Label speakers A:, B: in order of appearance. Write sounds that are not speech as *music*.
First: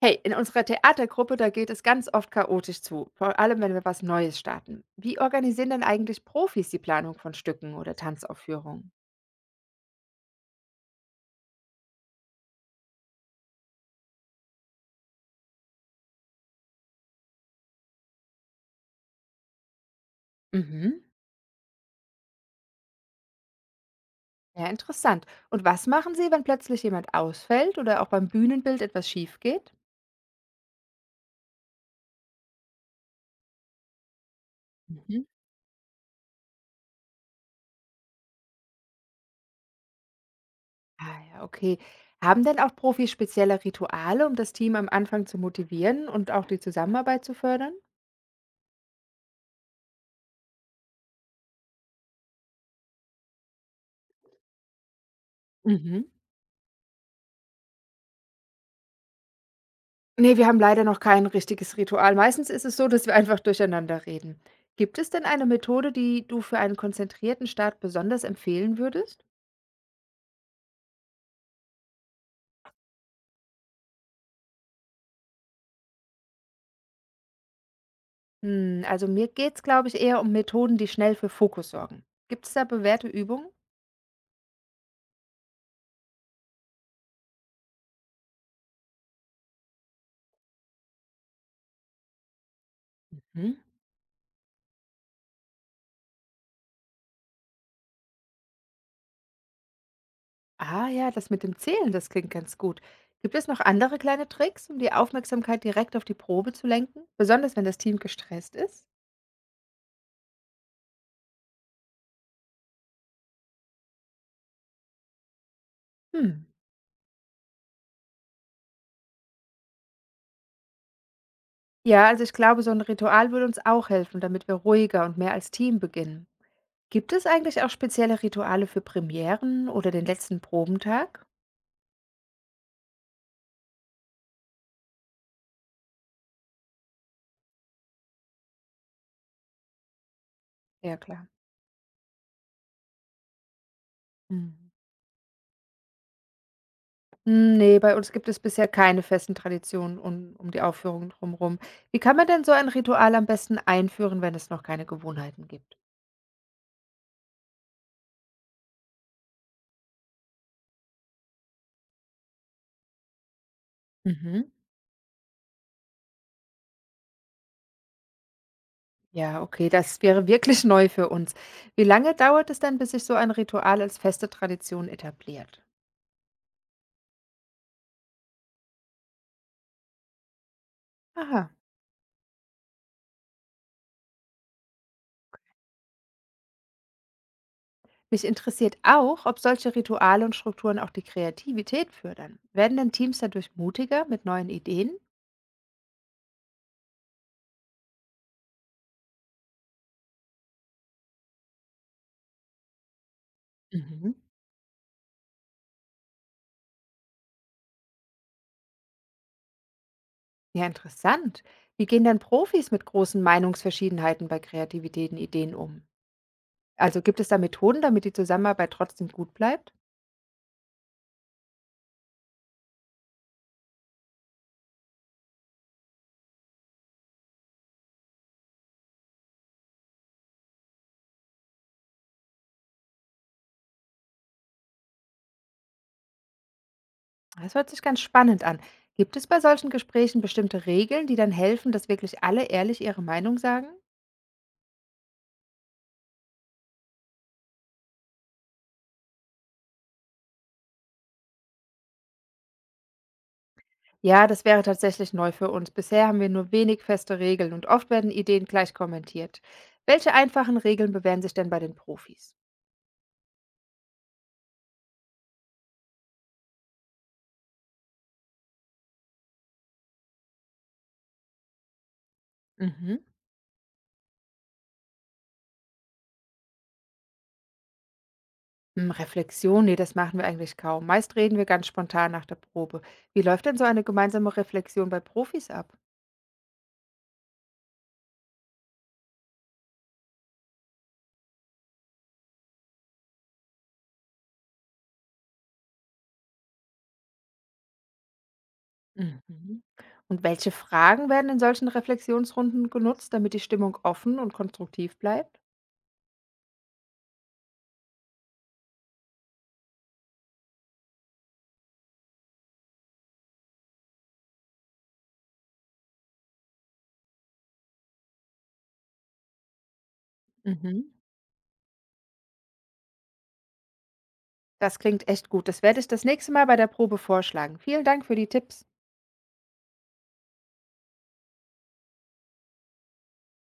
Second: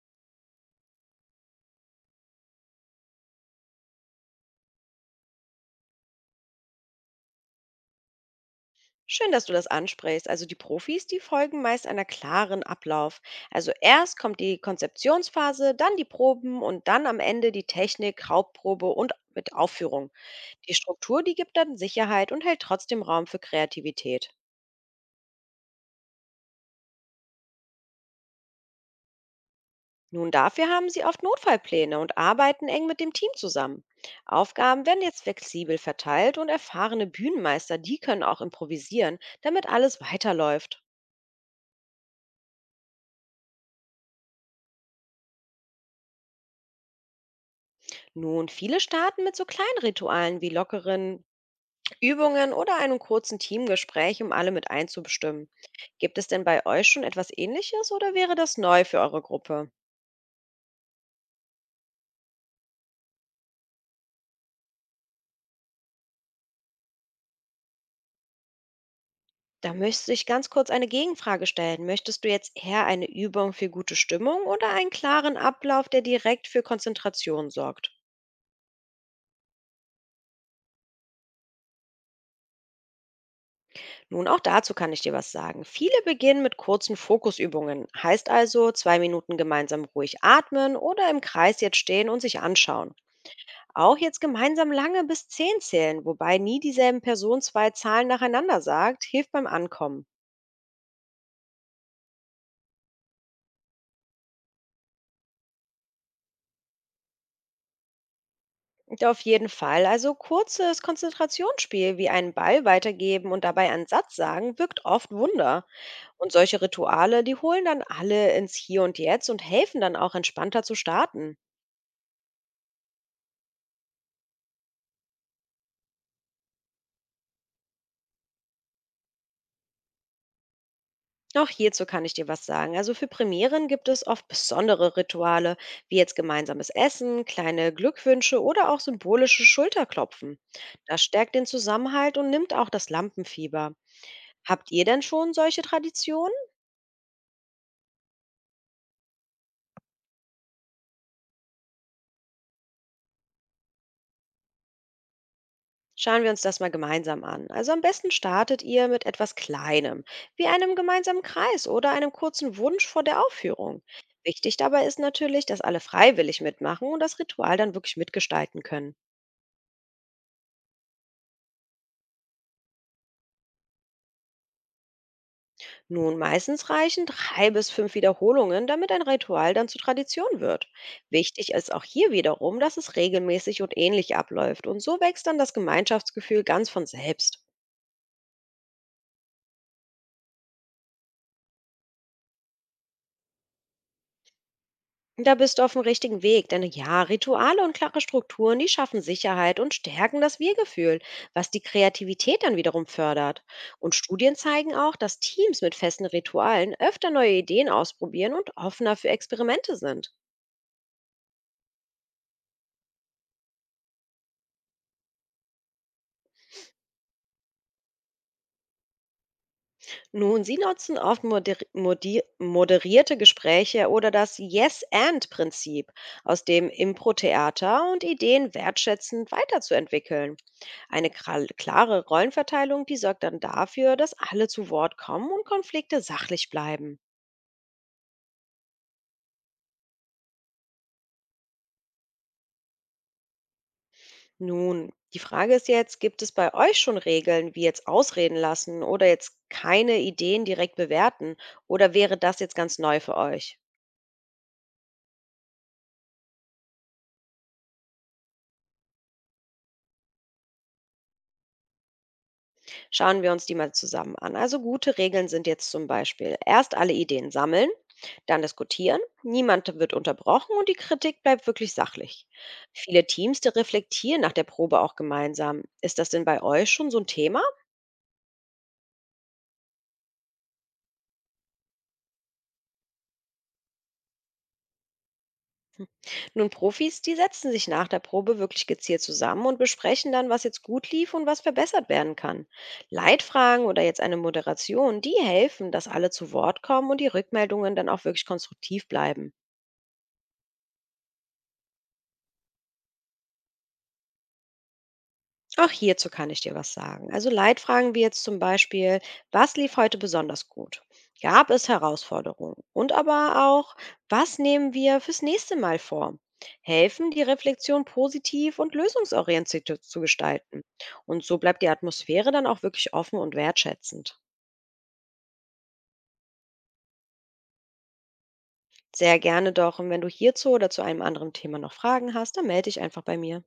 A: Hey, in unserer Theatergruppe, da geht es ganz oft chaotisch zu, vor allem wenn wir was Neues starten. Wie organisieren denn eigentlich Profis die Planung von Stücken oder Tanzaufführungen?
B: Schön, dass du das ansprichst. Also die Profis, die folgen meist einer klaren Ablauf. Also erst kommt die Konzeptionsphase, dann die Proben und dann am Ende die Technik, Hauptprobe und mit Aufführung. Die
A: Mhm.
B: Struktur, die gibt dann Sicherheit und hält trotzdem Raum für Kreativität.
A: Ja, interessant. Und was machen Sie, wenn plötzlich jemand ausfällt oder auch beim Bühnenbild etwas schief geht?
B: Nun, dafür haben sie oft Notfallpläne und arbeiten eng mit dem Team zusammen. Aufgaben werden jetzt
A: Mhm.
B: flexibel verteilt und erfahrene Bühnenmeister, die können auch improvisieren, damit alles weiterläuft.
A: Ah ja, okay. Haben denn auch Profis spezielle Rituale, um das Team am Anfang zu motivieren und auch die Zusammenarbeit zu fördern?
B: Nun, viele starten mit so kleinen Ritualen wie lockeren Übungen oder einem kurzen Teamgespräch, um alle mit einzubestimmen.
A: Mhm.
B: Gibt es denn bei euch schon etwas Ähnliches oder wäre das neu für eure Gruppe?
A: Ne, wir haben leider noch kein richtiges Ritual. Meistens ist es so, dass wir einfach durcheinander reden. Gibt es denn eine Methode, die du für einen konzentrierten Start besonders empfehlen würdest?
B: Da müsste ich ganz kurz eine Gegenfrage stellen. Möchtest du jetzt eher eine Übung für gute Stimmung oder einen klaren Ablauf, der direkt für Konzentration sorgt?
A: Hm, also mir geht's, glaube ich, eher um Methoden, die schnell für Fokus sorgen. Gibt es da bewährte Übungen?
B: Nun, auch dazu kann ich dir was sagen. Viele beginnen mit kurzen Fokusübungen. Heißt also, 2 Minuten gemeinsam ruhig atmen oder im Kreis jetzt stehen und sich anschauen.
A: Mhm.
B: Auch jetzt gemeinsam lange bis 10 zählen, wobei nie dieselben Person zwei Zahlen nacheinander sagt, hilft beim Ankommen.
A: Ah ja, das mit dem Zählen, das klingt ganz gut. Gibt es noch andere kleine Tricks, um die Aufmerksamkeit direkt auf die Probe zu lenken? Besonders wenn das Team gestresst ist?
B: Und auf jeden Fall, also kurzes Konzentrationsspiel wie einen Ball weitergeben und dabei einen Satz sagen, wirkt oft Wunder. Und
A: Hm.
B: solche Rituale, die holen dann alle ins Hier und Jetzt und helfen dann auch entspannter zu starten.
A: Ja, also ich glaube, so ein Ritual würde uns auch helfen, damit wir ruhiger und mehr als Team beginnen. Gibt es eigentlich auch spezielle Rituale für Premieren oder den letzten Probentag?
B: Auch hierzu kann ich dir was sagen. Also für Premieren gibt es oft besondere Rituale, wie jetzt gemeinsames Essen, kleine Glückwünsche oder auch symbolische Schulterklopfen.
A: Ja,
B: Das
A: klar.
B: stärkt den Zusammenhalt und nimmt auch das Lampenfieber. Habt
A: Mhm.
B: ihr denn schon solche Traditionen?
A: Hm, ne, bei uns gibt es bisher keine festen Traditionen um die Aufführung drumherum. Wie kann man denn so ein Ritual am besten einführen, wenn es noch keine Gewohnheiten gibt?
B: Schauen wir uns das mal gemeinsam an. Also am besten startet ihr mit etwas Kleinem, wie einem gemeinsamen Kreis oder einem kurzen Wunsch vor der Aufführung.
A: Mhm.
B: Wichtig dabei ist natürlich, dass alle freiwillig mitmachen und das Ritual dann wirklich mitgestalten können.
A: Ja, okay, das wäre wirklich *laughs* neu für uns. Wie lange dauert es denn, bis sich so ein Ritual als feste Tradition etabliert?
B: Nun, meistens reichen 3 bis 5 Wiederholungen, damit ein Ritual dann zur Tradition wird.
A: Aha.
B: Wichtig ist auch hier wiederum, dass es regelmäßig und ähnlich abläuft und so wächst dann das Gemeinschaftsgefühl ganz von selbst.
A: Mich interessiert auch, ob solche Rituale und Strukturen auch die Kreativität fördern. Werden denn Teams dadurch mutiger mit neuen Ideen?
B: Da bist du auf dem richtigen Weg, denn ja, Rituale und klare Strukturen, die schaffen Sicherheit und stärken das Wir-Gefühl, was die Kreativität dann wiederum fördert. Und
A: Mhm.
B: Studien zeigen auch, dass Teams mit festen Ritualen öfter neue Ideen ausprobieren und offener für Experimente sind.
A: Ja, interessant. Wie gehen denn Profis mit großen Meinungsverschiedenheiten bei kreativen Ideen um? Also gibt es da Methoden, damit die Zusammenarbeit trotzdem gut bleibt?
B: Nun, Sie nutzen oft moderierte Gespräche oder das Yes-and-Prinzip, aus dem Impro-Theater und Ideen wertschätzend weiterzuentwickeln. Eine klare Rollenverteilung, die sorgt dann dafür, dass alle zu Wort kommen und Konflikte sachlich bleiben.
A: Das hört sich ganz spannend an. Gibt es bei solchen Gesprächen bestimmte Regeln, die dann helfen, dass wirklich alle ehrlich ihre Meinung sagen?
B: Nun, die Frage ist jetzt, gibt es bei euch schon Regeln, wie jetzt ausreden lassen oder jetzt keine Ideen direkt bewerten? Oder wäre das jetzt ganz neu für euch?
A: Ja, das wäre tatsächlich neu für uns. Bisher haben wir nur wenig feste Regeln und oft werden Ideen gleich kommentiert. Welche einfachen Regeln bewähren sich denn bei den Profis?
B: Schauen wir uns die mal zusammen an. Also gute Regeln sind jetzt zum Beispiel erst alle Ideen sammeln, dann diskutieren, niemand wird unterbrochen und die Kritik bleibt wirklich sachlich.
A: Mhm.
B: Viele Teams, die reflektieren nach der Probe auch gemeinsam. Ist das denn bei euch schon so ein Thema?
A: Hm, Reflexion, nee, das machen wir eigentlich kaum. Meist reden wir ganz spontan nach der Probe. Wie läuft denn so eine gemeinsame Reflexion bei Profis ab?
B: Nun, Profis, die setzen sich nach der Probe wirklich gezielt zusammen und besprechen dann, was jetzt gut lief und was verbessert werden kann. Leitfragen oder jetzt eine Moderation, die helfen, dass alle zu Wort kommen und die Rückmeldungen dann auch wirklich konstruktiv bleiben.
A: Mhm. Und welche Fragen werden in solchen Reflexionsrunden genutzt, damit die Stimmung offen und konstruktiv bleibt?
B: Auch hierzu kann ich dir was sagen. Also Leitfragen wie jetzt zum Beispiel, was lief heute besonders gut? Gab es Herausforderungen? Und aber auch, was nehmen wir fürs nächste Mal vor? Helfen, die Reflexion positiv und lösungsorientiert zu gestalten.
A: Mhm.
B: Und so bleibt die Atmosphäre dann auch wirklich offen und wertschätzend.
A: Das klingt echt gut. Das werde ich das nächste Mal bei der Probe vorschlagen. Vielen Dank für die Tipps.
B: Sehr gerne doch. Und wenn du hierzu oder zu einem anderen Thema noch Fragen hast, dann melde dich einfach bei mir.